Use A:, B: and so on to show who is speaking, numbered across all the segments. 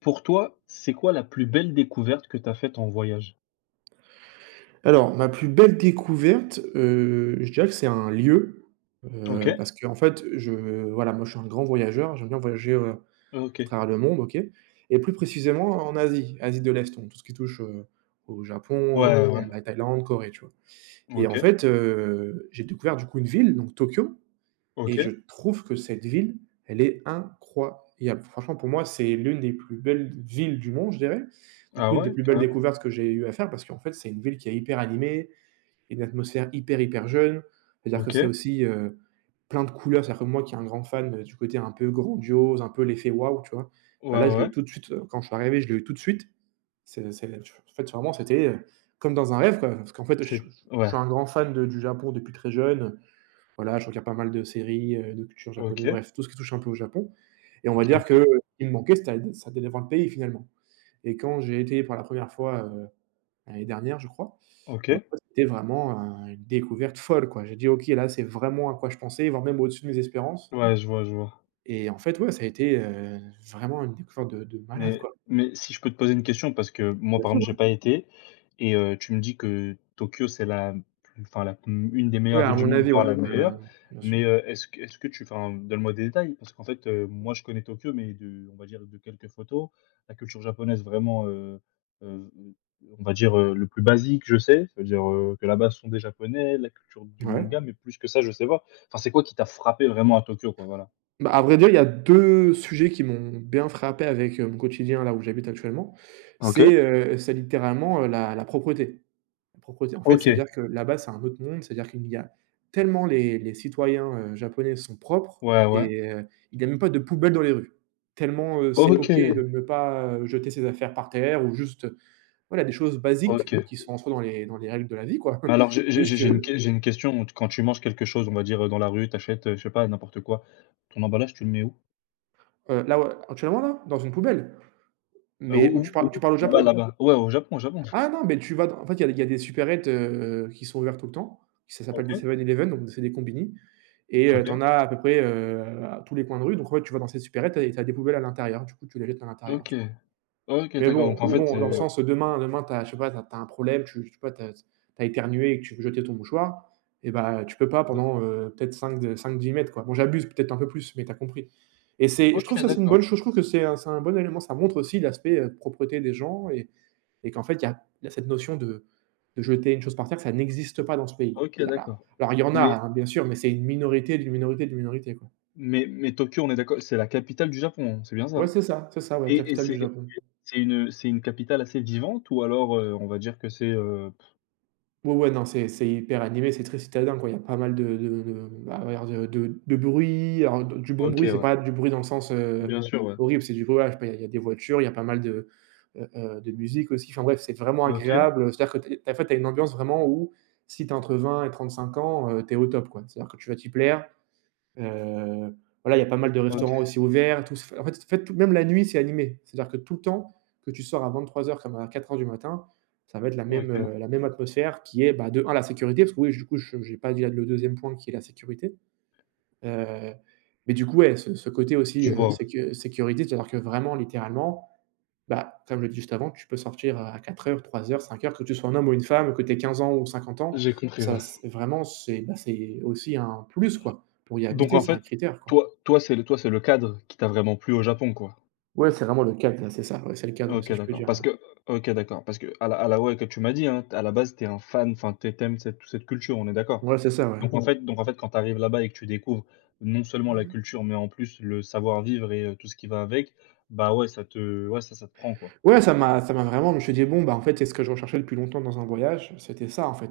A: Pour toi, c'est quoi la plus belle découverte que tu as faite en voyage?
B: Alors, ma plus belle découverte, je dirais que c'est un lieu,
A: OK,
B: parce que en fait, je voilà, moi, je suis un grand voyageur, j'aime bien voyager, à
A: OK.
B: travers le monde, OK, et plus précisément en Asie, Asie de l'Est, donc tout ce qui touche, au Japon,
A: Ouais,
B: à la
A: ouais.
B: la Thaïlande, Corée, tu vois? Et en
A: OK,
B: fait, j'ai découvert, du coup, une ville, donc Tokyo, et je
A: OK.
B: trouve que cette ville, elle est incroyable. Franchement, pour moi, c'est l'une des plus belles villes du monde, je dirais, donc
A: Ah
B: l'une des
A: ouais,
B: plus belles
A: carrément.
B: découvertes que j'ai eu à faire parce qu'en fait, c'est une ville qui est hyper animée, une atmosphère hyper, hyper jeune. C'est-à-dire que c'est
A: OK.
B: aussi, plein de couleurs. C'est-à-dire que moi qui est un grand fan, du côté un peu grandiose, un peu l'effet waouh, tu vois? Bah,
A: Ouais, ouais,
B: là, je l'ai eu
A: ouais.
B: tout de suite, quand je suis arrivé, je l'ai eu tout de suite. C'est en fait, vraiment, c'était, comme dans un rêve, quoi. Parce qu'en fait, je
A: C'est
B: je
A: ouais.
B: suis un grand fan de du Japon depuis très jeune. Voilà, je regarde pas mal de séries, de culture japonaise,
A: OK,
B: bref, tout ce qui touche un peu au Japon, et on va
A: OK,
B: dire
A: OK,
B: que, ce me manquait, c'était ça d'aller voir le pays, finalement, et quand j'ai été pour la première fois, l'année dernière, je crois. Et ben,
A: OK.
B: en fait, c'était vraiment, une découverte folle, quoi. J'ai dit: «OK, là, c'est vraiment à quoi je pensais, voire même au-dessus de mes espérances»,
A: Ouais, je vois, je vois.
B: et en fait, ouais, ça a été, vraiment une découverte de malade,
A: Mais
B: quoi.
A: mais si je peux te poser une question, parce que moi,
B: Bien
A: par
B: sûr,
A: exemple, j'ai
B: oui.
A: pas été et tu me dis que Tokyo, c'est la plus enfin la une des
B: Oui,
A: meilleures
B: à
A: villes du
B: mon
A: monde,
B: avis,
A: voire
B: ouais.
A: la
B: Ouais, ouais,
A: meilleure.
B: bien
A: Mais,
B: sûr.
A: est-ce que tu enfin, donne-moi des détails? Parce qu'en fait, moi, je connais Tokyo, mais de on va dire de quelques photos. La culture japonaise, vraiment, heu, on va dire, le plus basique, je sais. Cest à dire, que là-bas, ce sont des Japonais, la culture du
B: Ouais.
A: manga, mais plus que ça, je sais pas. Enfin, c'est quoi qui t'a frappé vraiment à Tokyo, quoi? Voilà.
B: Bah, à vrai dire, il y a 2 sujets qui m'ont bien frappé avec, mon quotidien, là où j'habite actuellement.
A: OK.
B: C'est littéralement, la propreté. Propreté, en fait,
A: OK.
B: c'est-à-dire que là-bas, c'est un autre monde, c'est-à-dire qu'il y a tellement les citoyens, japonais sont propres
A: Ouais, ouais.
B: et il n'y a même pas de poubelle dans les rues. Tellement, c'est
A: OK!
B: OK de ne pas, jeter ses affaires par terre ou juste, voilà, des choses basiques
A: OK.
B: qui sont en soi dans les règles de la vie, quoi.
A: Alors
B: C'est juste que,
A: j'ai une question. Quand tu manges quelque chose, on va dire, dans la rue, t'achètes achètes, je sais pas, n'importe quoi, ton emballage, tu le mets où?
B: là, ouais, actuellement, là, dans une poubelle,
A: Heu,
B: mais où tu
A: où où
B: parles tu parles au
A: où là-bas
B: Japon?
A: là-bas? Ouais, au Japon, au Japon.
B: Ah non, mais tu vas dans en fait, il y a des supérettes, qui sont ouvertes tout le temps, ça s'appelle des
A: OK,
B: Seven Eleven, donc c'est des combini. Et tu
A: OK,
B: en as à peu près, à tous les coins de rue. Donc en fait, tu vas dans cette supérette et tu as des poubelles à l'intérieur. Du coup, tu les jettes à l'intérieur, tu
A: OK,
B: vois?
A: OK,
B: Mais
A: d'accord. Donc
B: bon
A: en
B: mais
A: fait,
B: bon, dans le sens, demain, tu as je sais pas, t'as un problème, tu je sais pas, t'as éternué et que tu veux jeter ton mouchoir, et bah, tu peux pas pendant, peut-être 5 de 5 mètres, quoi. Bon, j'abuse peut-être un peu plus, mais tu as compris. Et c'est je trouve
A: OK,
B: ça, c'est une
A: d'accord,
B: bonne chose. Je trouve que c'est un bon élément. Ça montre aussi l'aspect, propreté des gens, et qu'en fait, il y a cette notion de jeter une chose par terre, ça n'existe pas dans ce pays.
A: OK,
B: Alors
A: d'accord.
B: alors, il y en a,
A: Mais
B: hein, bien sûr, mais c'est une minorité d'une minorité d'une minorité, quoi.
A: mais Tokyo, on est d'accord, c'est la capitale du Japon, hein, c'est bien ça,
B: Ouais,
A: hein?
B: c'est ça, ouais,
A: Et
B: capitale du
A: c'est
B: Japon.
A: c'est une, c'est une capitale assez vivante ou alors, on va dire que c'est,
B: Ouais, ouais, non, c'est hyper animé, c'est très citadin, quoi. Il y a pas mal de bah, on va dire de bruit, alors d du bon
A: OK,
B: bruit, c'est
A: ouais,
B: pas du bruit dans le sens,
A: bien sûr, ouais.
B: horrible, c'est du bruit, ouais, je sais pas, il y a des voitures, il y a pas mal de musique aussi. Enfin bref, c'est vraiment
A: OK,
B: agréable, c'est-à-dire que tu en fait, tu as une ambiance vraiment où si tu as entre 20 et 35 ans, tu es au top, quoi. C'est-à-dire que tu vas t'y plaire. Heu, voilà, il y a pas mal de
A: OK,
B: restaurants aussi ouverts et tout. C'est f en fait, tout même la nuit, c'est animé. C'est-à-dire que tout le temps, que tu sors à 23 heures comme à 4 heures du matin, ça va être
A: OK,
B: la même atmosphère qui est, bah, de un la sécurité, parce que oui, du coup, je j'ai pas dit la le deuxième point qui est la sécurité. Heu, mais du coup, ouais, ce côté aussi,
A: je vois, ouais.
B: sécurité, c'est-à-dire que vraiment littéralement, bah, comme je l'ai dit juste avant, tu peux sortir à 4 heures 3 heures 3:00, heures que tu sois un homme ou une femme, que tu aies 15 ans ou 50 ans.
A: J'ai compris,
B: Ça,
A: ouais.
B: c'est vraiment, c'est, bah, c'est aussi un plus, quoi. Pour y
A: Donc
B: habiter,
A: en
B: c'est un
A: fait,
B: critère, quoi.
A: toi, c'est le cadre qui t'a vraiment plu au Japon, quoi?
B: Ouais, c'est vraiment le cadre, c'est ça, ouais, c'est le cadre,
A: OK,
B: si je peux
A: d'accord.
B: dire, ouais.
A: Parce que OK, d'accord, parce que, à la ouais, que tu m'as dit, hein, à la base, t'es un fan, enfin, tu tu cette toute cette culture, on est d'accord?
B: Ouais, c'est ça, ouais.
A: Donc en fait, quand t'arrives là-bas et que tu découvres non seulement la
B: Mhm.
A: culture, mais en plus le savoir-vivre et tout ce qui va avec, bah, ouais, ça te ouais, ça te prend, quoi.
B: Ouais, ça m'a vraiment, je me suis dit: «Bon, bah, en fait, c'est ce que je recherchais depuis longtemps dans un voyage, c'était ça, en fait»,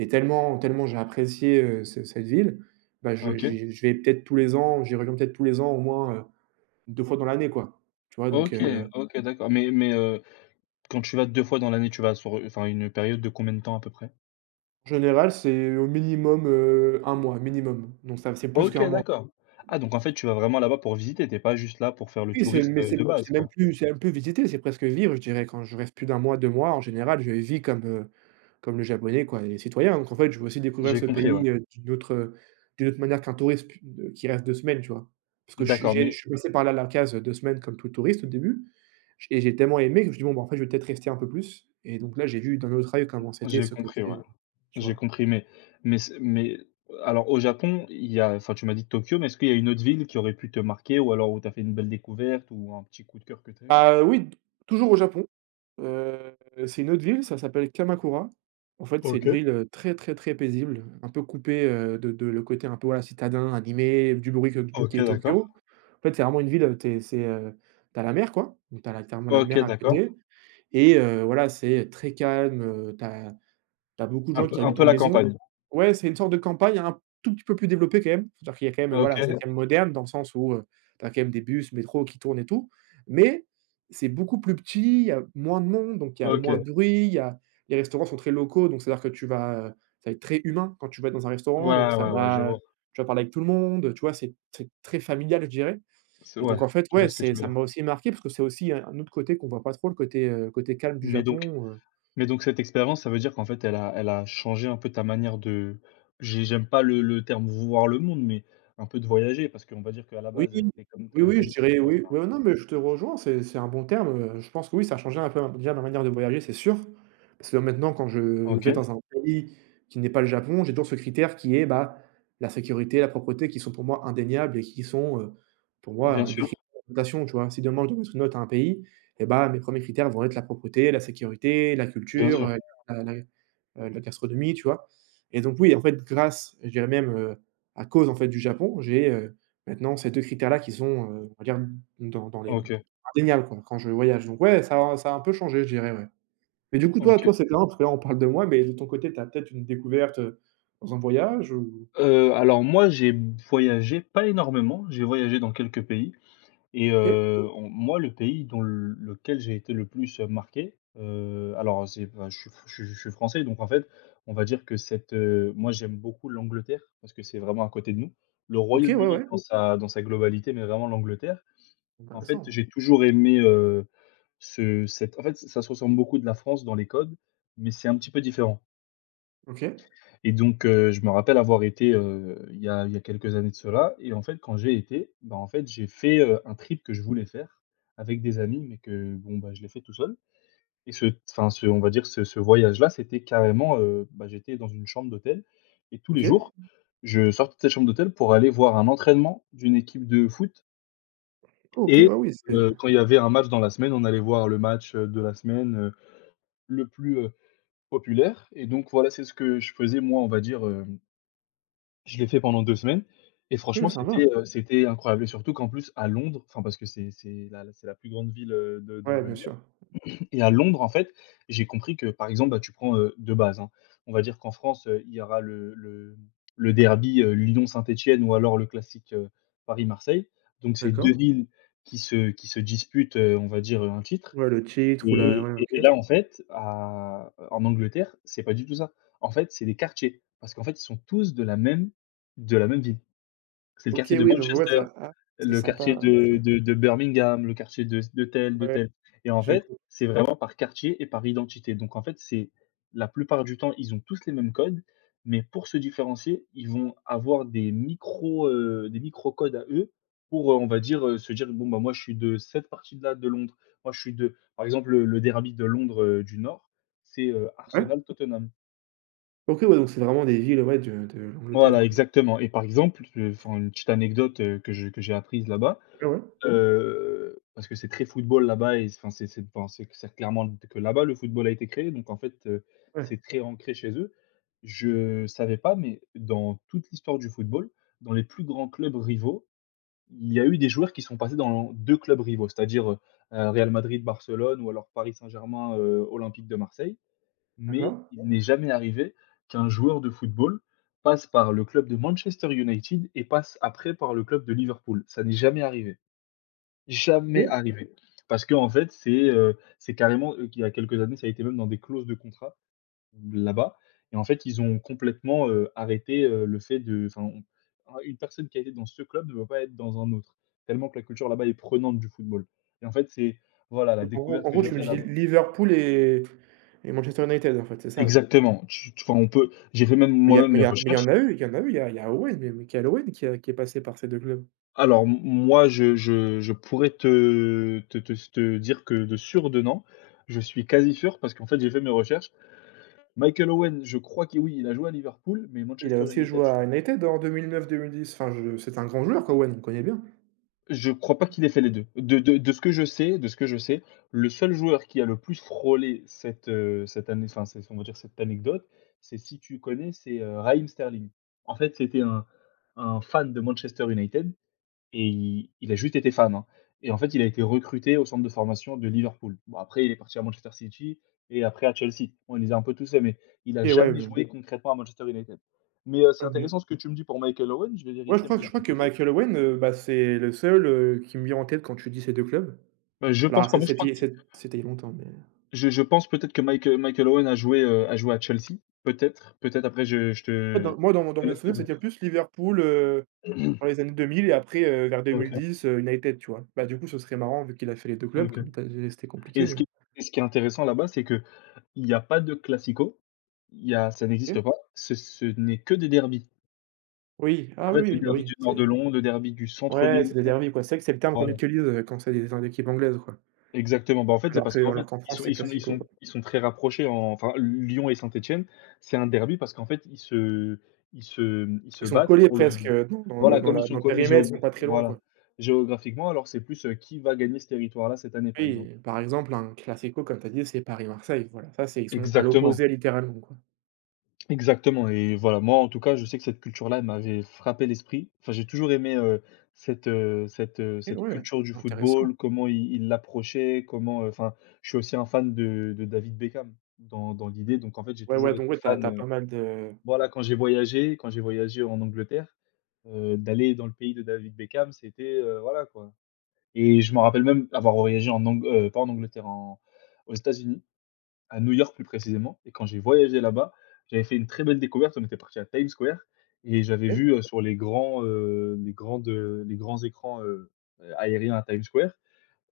B: et tellement tellement j'ai apprécié, ce cette ville, bah, je
A: OK, Mmh.
B: j'y je vais peut-être tous les ans, j'y reviens peut-être tous les ans au moins, 2 fois dans l'année, quoi. Tu vois? Donc
A: OK, OK, d'accord. Mais quand tu vas 2 fois dans l'année, tu vas sur, enfin, une période de combien de temps à peu près?
B: en général, c'est au minimum, 1 mois, minimum. Donc ça, c'est plus
A: OK,
B: qu'un mois.
A: d'accord. Ah donc en fait, tu vas vraiment là-bas pour visiter, t'es pas juste là pour faire le
B: Oui,
A: touriste,
B: c'est,
A: de
B: c'est
A: base,
B: même
A: quoi.
B: plus c'est même plus visiter, c'est presque vivre, je dirais. Quand je reste plus d'un mois, 2 mois, en général, je vis comme, comme le japonais, quoi, et les citoyens. Donc en fait, je veux aussi découvrir
A: J'ai
B: ce
A: compris, ouais.
B: pays, d'une autre manière qu'un touriste pu de qui reste 2 semaines, tu vois? Parce que
A: D'accord,
B: je
A: mais
B: suis passé par là la case, 2 semaines comme tout touriste au début. J Et j'ai tellement aimé que je me suis dit: «Bon, bah, en fait, je vais peut-être rester un peu plus», et donc là, j'ai vu d'un autre œil comment c'était
A: j'ai
B: ce
A: compris,
B: côté,
A: ouais.
B: tu
A: J'ai
B: vois?
A: compris, mais alors au Japon, il y a enfin tu m'as dit Tokyo, mais est-ce qu'il y a une autre ville qui aurait pu te marquer ou alors où t'as fait une belle découverte ou un petit coup de cœur que t'as eu?
B: Bah, oui, t toujours au Japon. Heu, c'est une autre ville, ça s'appelle Kamakura. En fait, c'est une
A: OK.
B: ville, très, très, très paisible, un peu coupée, de le côté un peu, voilà, citadin, animé, du bruit que du qui
A: OK,
B: est
A: d'accord.
B: Tokyo. En fait, c'est vraiment une ville, tu es c'est, tu as la mer, quoi, donc tu as littéralement la
A: OK,
B: mer à
A: d'accord.
B: côté, et voilà, c'est très calme, tu as beaucoup de gens qui
A: Un
B: habitent
A: peu
B: en
A: la
B: maison.
A: campagne.
B: Ouais, c'est une sorte de campagne un tout petit peu plus développée quand même. C'est-à-dire qu'il y a quand même,
A: OK,
B: voilà, c'est quand même moderne dans le sens où, tu as quand même des bus, métro qui tournent et tout. Mais c'est beaucoup plus petit, il y a moins de monde, donc il y a moins
A: OK.
B: de bruit, il y a les restaurants sont très locaux, donc c'est-à-dire que tu vas, ça va être très humain quand tu vas dans un restaurant, donc
A: Ouais,
B: ça
A: ouais, ouais, je
B: va,
A: vois.
B: tu vas parler avec tout le monde, tu vois? C'est très familial, je dirais,
A: C'est
B: et donc
A: ouais,
B: en fait,
A: je
B: ouais,
A: vois ce que tu
B: c'est
A: veux
B: ça
A: dire.
B: m'a aussi marqué parce que c'est aussi un autre côté qu'on voit pas trop, le côté, côté calme du
A: Mais donc
B: Japon.
A: Mais donc cette expérience, ça veut dire qu'en fait, elle a changé un peu ta manière de j'aime pas le terme «voir le monde», mais un peu de voyager parce qu'on va dire qu'à la
B: Oui,
A: base, comme
B: oui,
A: comme
B: oui,
A: t'as
B: je
A: dit,
B: dirais
A: tu
B: oui.
A: préfères.
B: Ouais, non, mais je te rejoins, c'est un bon terme, je pense que oui, ça a changé un peu, déjà ma manière de voyager, c'est sûr. Parce que maintenant quand je vais
A: OK,
B: dans un pays qui n'est pas le Japon, j'ai toujours ce critère qui est, bah, la sécurité, la propreté qui sont pour moi indéniables et qui sont, pour moi,
A: bien
B: des
A: sûr,
B: critères de notation, tu vois? Si demain je dois mettre une note à un pays, et bah, mes premiers critères vont être la propreté, la sécurité, la
A: bien
B: culture,
A: sûr.
B: la la, heu, la gastronomie, tu vois? Et donc oui, en fait, grâce, je dirais même, à cause, en fait, du Japon, maintenant, ces 2 critères-là qui sont, on va dire, dans les
A: OK,
B: indéniables, quoi, quand je voyage, donc ouais, ça a un peu changé, je dirais, ouais. Mais du coup, toi
A: OK.
B: toi, c'est marrant parce que là, on parle de moi, mais de ton côté, tu as peut-être une découverte, dans un voyage ou...
A: Alors moi, j'ai voyagé pas énormément, j'ai voyagé dans quelques pays. Et
B: OK.
A: on moi, le pays dans l lequel j'ai été le plus, marqué, alors c'est bah, je suis français, donc en fait, on va dire que cette, moi, j'aime beaucoup l'Angleterre parce que c'est vraiment à côté de nous. Le
B: OK, ouais,
A: Royaume-Uni
B: ouais,
A: dans sa globalité, mais vraiment l'Angleterre. En fait,
B: intéressant.
A: j'ai toujours aimé, ce cette en fait, ça se ressemble beaucoup de la France dans les codes, mais c'est un petit peu différent.
B: OK,
A: Et donc, je me rappelle avoir été, il y a quelques années de cela et en fait, quand j'ai été, bah, en fait, j'ai fait, un trip que je voulais faire avec des amis, mais que bon, bah, je l'ai fait tout seul et ce enfin, ce on va dire ce voyage-là, c'était carrément, bah, j'étais dans une chambre d'hôtel et tous les
B: OK,
A: jours, je sortais de cette chambre d'hôtel pour aller voir un entraînement d'une équipe de foot
B: OK,
A: et
B: ouais, oui, c'est
A: quand il y avait un match dans la semaine, on allait voir le match, de la semaine, le plus, populaire et donc voilà, c'est ce que je faisais moi, on va dire. Je l'ai fait pendant 2 semaines et
B: OK,
A: franchement,
B: ça va.
A: c'était, c'était incroyable et surtout qu'en plus à Londres, enfin parce que c'est la plus grande ville, de
B: Ouais, bien
A: d'Angleterre
B: sûr.
A: et à Londres, en fait, j'ai compris que, par exemple, bah, tu prends, de base, hein, on va dire qu'en France, il y aura le derby, Lyon-Saint-Étienne ou alors le classique, Paris-Marseille. Donc c'est 2
B: D'accord.
A: villes qui se disputent, on va dire, un titre.
B: Ouais, le titre ou la
A: Et
B: ouais,
A: et et
B: OK.
A: là, en fait, à en Angleterre, c'est pas du tout ça. En fait, c'est des quartiers, parce qu'en fait, ils sont tous de la même ville. C'est le
B: OK,
A: quartier de
B: oui, donc ouais,
A: Manchester,
B: ça ah, c'est
A: le
B: sympa,
A: quartier
B: ouais,
A: de
B: OK.
A: de de Birmingham, le quartier de de tel, de
B: Ouais,
A: tel et en
B: j'ai
A: fait,
B: co
A: c'est vraiment par quartier et par identité donc en fait, c'est la plupart du temps, ils ont tous les mêmes codes, mais pour se différencier, ils vont avoir des micro codes à eux pour, on va dire, se dire: «Bon, bah, moi, je suis de cette partie-là de Londres. Moi, je suis de» par exemple, le derby de Londres, du Nord, c'est,
B: ouais.
A: Arsenal Tottenham.
B: OK, ouais, donc c'est vraiment des villes, ouais, de l'Angleterre,
A: Voilà,
B: quoi.
A: exactement et par exemple, enfin, une petite anecdote, que j'ai apprise là-bas,
B: Ouais, ouais.
A: Parce que c'est très football là-bas et enfin c'est enfin c'est clairement que là-bas le football a été créé donc en fait,
B: Ouais,
A: c'est très ancré chez eux. Je savais pas mais dans toute l'histoire du football, dans les plus grands clubs rivaux, il y a eu des joueurs qui sont passés dans 2 clubs rivaux, c'est-à-dire, Real Madrid, Barcelone ou alors Paris Saint-Germain, Olympique de Marseille. Mais
B: d'accord.
A: il n'est jamais arrivé qu'un joueur de football passe par le club de Manchester United et passe après par le club de Liverpool. Ça n'est jamais arrivé. Jamais
B: OK.
A: arrivé. Parce que en fait, c'est carrément, qu'il y a quelques années, ça a été même dans des clauses de contrat, là-bas et en fait, ils ont complètement, arrêté, le fait de enfin, on un une personne qui a été dans ce club ne doit pas être dans un autre, tellement que la culture là-bas est prenante du football et en fait, c'est voilà, la
B: En gros
A: découverte
B: en
A: que
B: gros,
A: j'ai
B: tu me
A: faite
B: dis
A: là-bas.
B: Liverpool et Manchester United, en fait, c'est ça?
A: Exactement. Tu tu enfin, on peut j'ai fait même
B: Mais il y a
A: moi-même
B: mais il
A: mes
B: y a mais il y
A: recherches.
B: en a eu, il y en a eu, il y a Owen, mais Michael Owen qui est passé par ces deux clubs.
A: Alors m moi, je pourrais te dire que de sûr de non. Je suis quasi sûr parce qu'en fait, j'ai fait mes recherches. Michael Owen, je crois que oui, il a joué à Liverpool, mais
B: Il a
A: Manchester
B: aussi
A: United,
B: joué à United en 2009, 2010. Enfin je C'est un grand joueur, quoi, Owen, on le connaît bien.
A: je crois pas qu'il ait fait les 2. De ce que je sais de ce que je sais, le seul joueur qui a le plus frôlé cette, cette année, enfin, c'est on va dire cette anecdote, c'est, si tu connais, Raheem Sterling. En fait, c'était un fan de Manchester United. Et il a juste été fan, hein, et en fait, il a été recruté au centre de formation de Liverpool. Bon après, il est parti à Manchester City et après à Chelsea. On les a un peu tous aimés. Il a
B: Et ouais,
A: jamais
B: mais
A: joué, oui, concrètement à Manchester United. Mais, c'est
B: OK.
A: intéressant ce que tu me dis pour Michael Owen, je vais
B: Ouais, je
A: vérifier
B: crois que
A: moi
B: je
A: de
B: crois
A: mon
B: que
A: côté.
B: Michael Owen, bah, c'est le seul, qui me vient en tête quand tu dis ces 2 clubs.
A: Je
B: Alors ah,
A: pense pas,
B: c'est
A: moi je crois
B: c'était
A: que
B: c'est c'était il y a longtemps, mais
A: je pense peut-être que Michael Owen a joué, a joué à Chelsea, peut-être, peut-être après je je te je
B: moi dans mon dans
A: te
B: mes
A: laisse le
B: souvenirs,
A: doute.
B: c'était plus Liverpool, dans les années 2000 et après, vers
A: OK,
B: 2010, United, tu vois? Bah, du coup, ce serait marrant vu qu'il a fait les 2 clubs,
A: OK
B: comme tu as dit, c'était
A: et
B: compliqué,
A: ce
B: mais
A: qui et ce qui est intéressant là-bas, c'est que il n'y a pas de classico, il y a ça
B: OK.
A: n'existe pas, ce n'est que des derbys.
B: Oui, ah
A: En
B: oui,
A: fait,
B: oui,
A: le
B: oui, bah,
A: derby
B: oui,
A: du nord
B: c'est
A: de Londres, le derby du centre de
B: ouais, c'est des
A: Londres,
B: derbies, quoi. C'est vrai que c'est le terme qu'on
A: voilà,
B: utilise, quand c'est des équipes anglaises, quoi.
A: exactement. Bah, en fait, c'est
B: Alors
A: parce
B: que
A: qu'en
B: alors
A: fait,
B: qu'en
A: ils
B: France,
A: sont
B: c'est
A: ils sont ils
B: classico,
A: sont
B: quoi.
A: ils sont très rapprochés en enfin, Lyon et Saint-Étienne, c'est un derby parce qu'en fait, ils se
B: Ils sont
A: battent
B: collés
A: pour le
B: presque, dans dans le
A: voilà,
B: dans
A: comme ils
B: la
A: sont
B: dans le
A: collés
B: périmètre, ils sont
A: géog
B: pas très loin,
A: voilà,
B: quoi.
A: géographiquement, alors c'est plus, qui va gagner ce territoire-là cette année, par
B: Oui,
A: exemple.
B: par exemple, un classico, comme tu as dit, c'est Paris-Marseille, voilà, ça c'est ils sont à
A: Exactement.
B: l'opposé littéralement, quoi.
A: Exactement et voilà, moi, en tout cas, je sais que cette culture-là, elle m'avait frappé l'esprit. Enfin, j'ai toujours aimé, cette, heu, cette, heu,
B: OK,
A: cette
B: ouais,
A: culture du
B: intéressant.
A: football, comment ils l'approchaient, comment, enfin, je suis aussi un fan de David Beckham dans l'idée, donc en fait, j'ai
B: Ouais, ouais,
A: toujours été.
B: donc ouais, tu
A: Ah,
B: as tu
A: fan,
B: as pas mal de
A: voilà, quand j'ai voyagé en Angleterre, d'aller dans le pays de David Beckham, c'était, voilà, quoi. Et je me rappelle même avoir voyagé en Ang pas en Angleterre, en aux États-Unis, à New York plus précisément, et quand j'ai voyagé là-bas, j'avais fait une très belle découverte. On était parti à Times Square et j'avais
B: OK,
A: vu, sur les grands écrans, aériens à Times Square,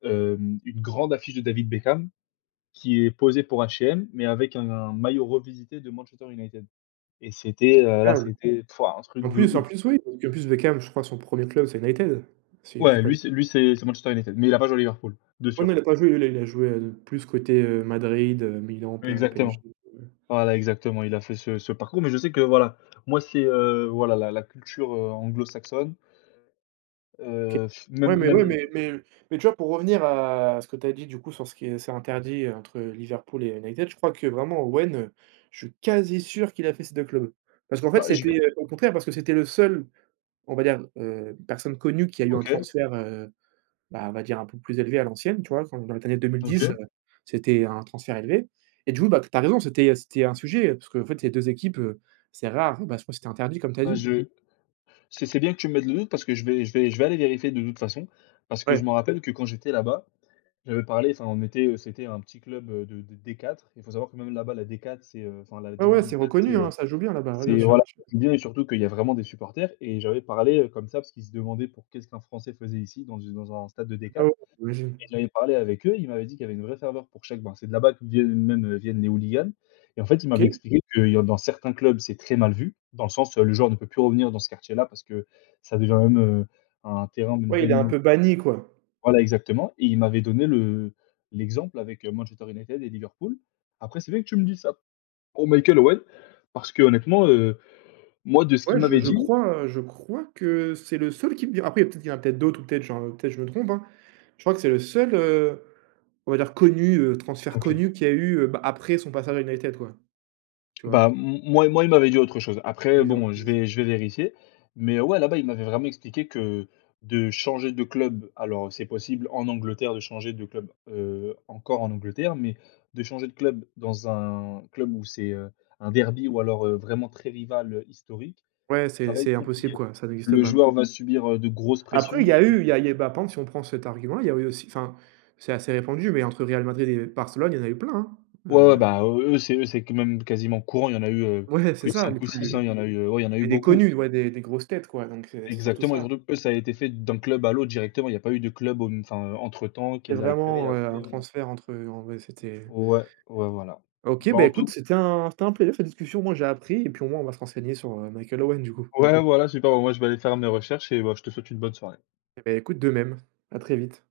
A: une grande affiche de David Beckham qui est posée pour H&M, mais avec un maillot revisité de Manchester United, et c'était, là,
B: incroyable.
A: c'était pouah, un
B: En
A: truc de
B: plus en
A: ouf.
B: plus, oui, parce qu'en plus Beckham, je crois son premier club, c'est United, si je dis
A: Ouais,
B: pas de
A: lui, c'est lui, c'est Manchester United, mais il a pas joué à Liverpool, de
B: oh non,
A: sûr.
B: il a pas joué, lui, là, il a joué, plus côté, Madrid, Milan, P PSG,
A: Exactement.
B: heu,
A: Voilà, exactement, il a fait ce parcours, mais je sais que voilà, moi c'est, voilà la culture, anglo-saxonne,
B: OK.
A: f
B: Ouais,
A: même
B: mais
A: même
B: ouais,
A: on,
B: mais mais mais tu vois, pour revenir à ce que tu as dit, du coup, sur ce qui est c'est interdit entre Liverpool et United, je crois que vraiment Owen, je suis quasi sûr qu'il a fait ces 2 clubs. Parce qu'en fait,
A: bah, je vais.
B: c'était, au contraire, parce que c'était le seul, on va dire, personne connue qui a eu un
A: OK,
B: transfert, Bah, on va dire un peu plus élevé à l'ancienne, tu vois? Quand dans les années 2010,
A: OK.
B: c'était un transfert élevé et du coup, bah, tu as raison, c'était, c'était un sujet, parce qu'en fait, ces 2 équipes, c'est rare, bah, je crois que c'était interdit comme tu as
A: Bah,
B: dit.
A: je c'est bien que tu me mettes le doute parce que je vais aller vérifier de toute façon, parce que je
B: Ouais,
A: me rappelle que quand j'étais là-bas, j'avais parlé, enfin on était, c'était un petit club, de D4. Il faut savoir que même là-bas la D4 c'est, enfin la
B: ouais, ouais,
A: division
B: c'est
A: 4
B: reconnu, hein, ça joue bien là-bas, ouais, bien
A: c'est
B: sûr,
A: voilà,
B: bien sûr.
A: c'est bien, et surtout qu'il y a vraiment des supporters, et j'avais parlé, comme ça parce qu'ils se demandaient pour qu'est-ce qu'un Français faisait ici dans un stade de
B: Ah
A: D4.
B: ouais, j'imagine.
A: J'avais parlé avec eux, ils m'avaient dit qu'il y avait une vraie ferveur pour chaque, ben, c'est de là-bas que viennent les hooligans, et en fait, ils m'avaient
B: OK.
A: expliqué que y dans certains clubs, c'est très mal vu, dans le sens, le joueur ne peut plus revenir dans ce quartier-là parce que ça devient même, un terrain même
B: Ouais, il est un
A: d'animaux.
B: peu banni, quoi.
A: Voilà exactement, et ils m'avaient donné le l'exemple avec, Manchester United et Liverpool. Après, c'est bien que tu me dises ça pour Michael Owen parce qu'honnêtement, moi de ce qu'il
B: Ouais,
A: m'avait dit.
B: je crois que c'est le seul qui me vient. Après, il y a peut-être qu'il y en a peut-être d'autres ou peut-être j'en peut-être je me trompe, hein. Je crois que c'est le seul, on va dire connu, transfert
A: OK.
B: connu qu'il y a eu, bah, après son passage à United, quoi, tu vois?
A: Bah, m moi moi, il m'avait dit autre chose. Après,
B: Oliver
A: bon, je
B: Rouge.
A: vais je vais vérifier. Mais ouais, là-bas, il m'avait vraiment expliqué que de changer de club, alors c'est possible en Angleterre de changer de club, encore en Angleterre, mais de changer de club dans un club où c'est, un derby ou alors, vraiment très rival, historique,
B: Ouais,
A: ça
B: c'est
A: va être
B: c'est impossible,
A: compliqué.
B: quoi, ça n'existe
A: Le
B: pas, quoi.
A: joueur va subir, de grosses
B: Après, il
A: pressions
B: y a
A: et.
B: eu il y a bah, par exemple, si on prend cet argument-là, il y a eu aussi enfin, c'est assez répandu, mais entre Real Madrid et Barcelone, il y en a eu plein, hein.
A: Ouais, ouais.
B: Heu,
A: Bah, eux eux, c'est quand même quasiment courant. Il y en a eu,
B: ouais, c'est
A: plus de
B: ça, les
A: 5 ou
B: plus
A: 6
B: les-
A: hein, il y en a eu, ouais, il y en a eu
B: et des
A: beaucoup.
B: connus, ouais, des grosses têtes, quoi, donc c'est surtout
A: Exactement, et
B: ça.
A: surtout que eux, ça a été fait d'un club à l'autre directement. Il y a pas eu de club au enfin, entre-temps qui
B: C'est
A: les a récupérés et
B: vraiment, un
A: après on. OK.
B: transfert entre en vrai, c'était
A: Ouais, ouais, voilà.
B: OK,
A: Bah,
B: bah,
A: en. OK.
B: écoute,
A: Tout,
B: c'était un plaisir cette discussion. Moi, j'ai appris et puis au moins, on va se renseigner sur, Michael Owen, du coup.
A: ouais, voilà, super. Bah, moi, je vais aller faire mes recherches et bah, je te souhaite une bonne soirée.
B: Et beh, écoute, de même. À très vite.